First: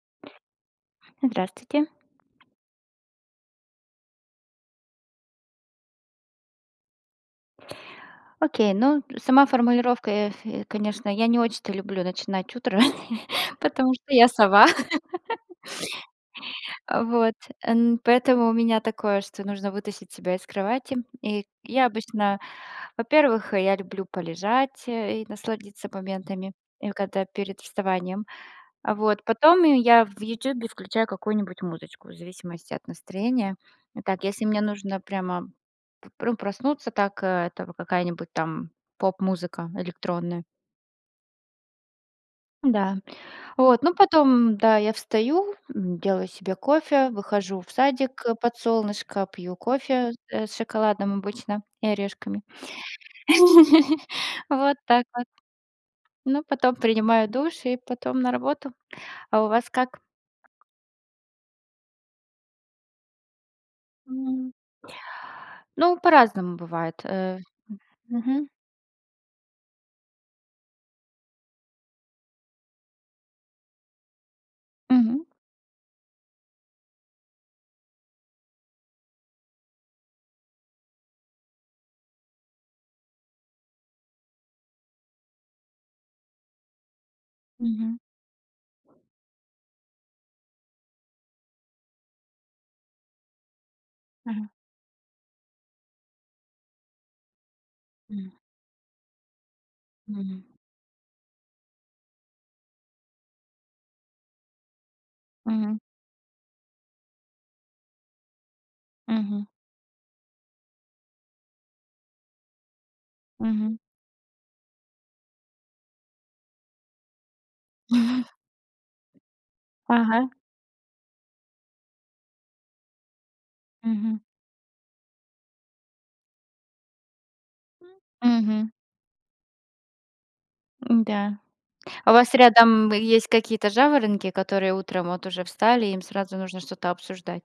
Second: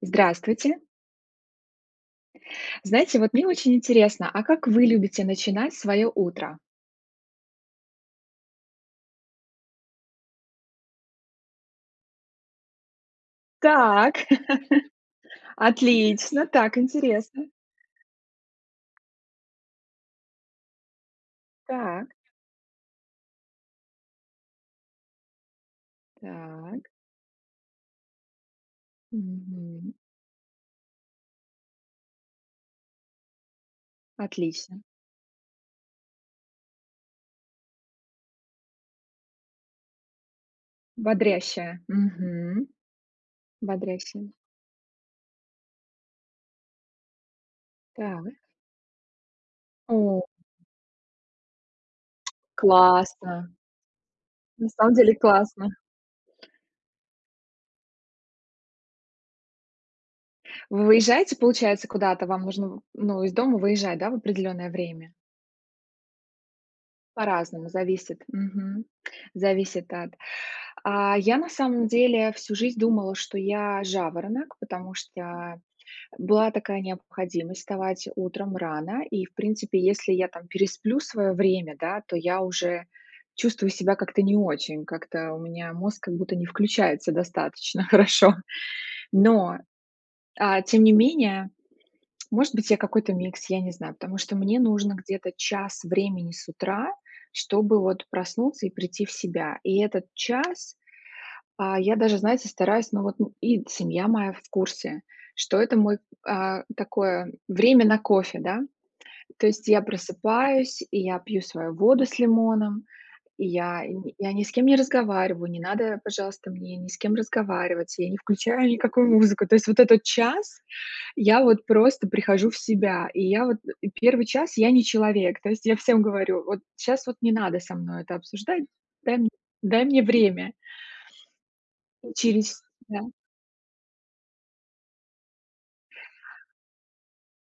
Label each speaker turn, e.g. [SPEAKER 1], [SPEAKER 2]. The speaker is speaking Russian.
[SPEAKER 1] Здравствуйте.
[SPEAKER 2] Здравствуйте.
[SPEAKER 1] Знаете, вот мне очень интересно, а как вы любите начинать своё утро?
[SPEAKER 2] Окей, ну сама формулировка, э, фэ конечно, я не очень-то люблю начинать утро, потому что
[SPEAKER 1] Так,
[SPEAKER 2] я сова.
[SPEAKER 1] отлично, так,
[SPEAKER 2] А вот.
[SPEAKER 1] интересно.
[SPEAKER 2] Эн поэтому у меня такое, что нужно вытащить себя из кровати. И я
[SPEAKER 1] Так.
[SPEAKER 2] обычно, во-первых, я люблю полежать и насладиться моментами
[SPEAKER 1] Так.
[SPEAKER 2] и когда перед вставанием. А вот. Потом
[SPEAKER 1] Мгм.
[SPEAKER 2] я в "Ютубе" включаю какую-нибудь музычку, в зависимости от настроения. Так, если мне
[SPEAKER 1] Отлично.
[SPEAKER 2] нужно прямо п пру проснуться, так это какая-нибудь там поп-музыка электронная.
[SPEAKER 1] Бодрящая. Мгм.
[SPEAKER 2] Да. Вот, ну
[SPEAKER 1] Бодрящая.
[SPEAKER 2] потом, да, я встаю, м, делаю себе кофе, выхожу в садик, э,
[SPEAKER 1] Так.
[SPEAKER 2] под солнышко, пью кофе,
[SPEAKER 1] О.
[SPEAKER 2] э, с шоколадом обычно и орешками.
[SPEAKER 1] Классно! На
[SPEAKER 2] Вот
[SPEAKER 1] самом
[SPEAKER 2] так
[SPEAKER 1] деле
[SPEAKER 2] вот.
[SPEAKER 1] классно.
[SPEAKER 2] Ну потом принимаю душ и потом на работу. А у вас как?
[SPEAKER 1] Вы уезжаете, получается, куда-то? Вам нужно в ну, из дома выезжать, да, в
[SPEAKER 2] Мгм.
[SPEAKER 1] определённое время?
[SPEAKER 2] Ну по-разному бывает, э
[SPEAKER 1] По-разному, зависит,
[SPEAKER 2] Мгм.
[SPEAKER 1] мгм. Зависит от А, я на самом деле всю жизнь думала, что я- жаворонок, потому
[SPEAKER 2] Мгм.
[SPEAKER 1] что была такая необходимость вставать утром рано, и в принципе, если я там пересплю своё время, да, то я уже чувствую себя как-то не очень, как-то у меня мозг как будто не включается достаточно
[SPEAKER 2] Мгм.
[SPEAKER 1] хорошо. Но, а, тем не менее, может быть я какой-то микс, я не знаю, потому что
[SPEAKER 2] Мгм.
[SPEAKER 1] мне нужно где-то час времени с утра, чтобы вот
[SPEAKER 2] Мгм.
[SPEAKER 1] проснуться и прийти в себя. И этот
[SPEAKER 2] Мгм.
[SPEAKER 1] час, а, я даже, знаете, стараюсь, но вот, м, и семья моя в курсе, что это
[SPEAKER 2] Мгм.
[SPEAKER 1] мой, а, такое время на кофе, да. То
[SPEAKER 2] Мгм.
[SPEAKER 1] есть я просыпаюсь, и я пью свою воду с лимоном, и
[SPEAKER 2] Мгм.
[SPEAKER 1] я не я ни с кем не разговариваю, не надо, пожалуйста, мне ни с кем разговаривать, я не включаю никакую музыку. То есть, вот этот
[SPEAKER 2] Ага.
[SPEAKER 1] час, я вот просто прихожу в себя. И я вот, э,
[SPEAKER 2] Мгм.
[SPEAKER 1] 1 час я- не человек. То есть я всем говорю: "Вот щас вот не надо со мной это
[SPEAKER 2] М.
[SPEAKER 1] обсуждать,
[SPEAKER 2] Мгм.
[SPEAKER 1] дай м дай мне время".
[SPEAKER 2] Н-да. А у вас
[SPEAKER 1] Учились.
[SPEAKER 2] рядом
[SPEAKER 1] Да.
[SPEAKER 2] есть какие-то жаворонки, которые утром вот уже встали, и им сразу нужно что-то обсуждать?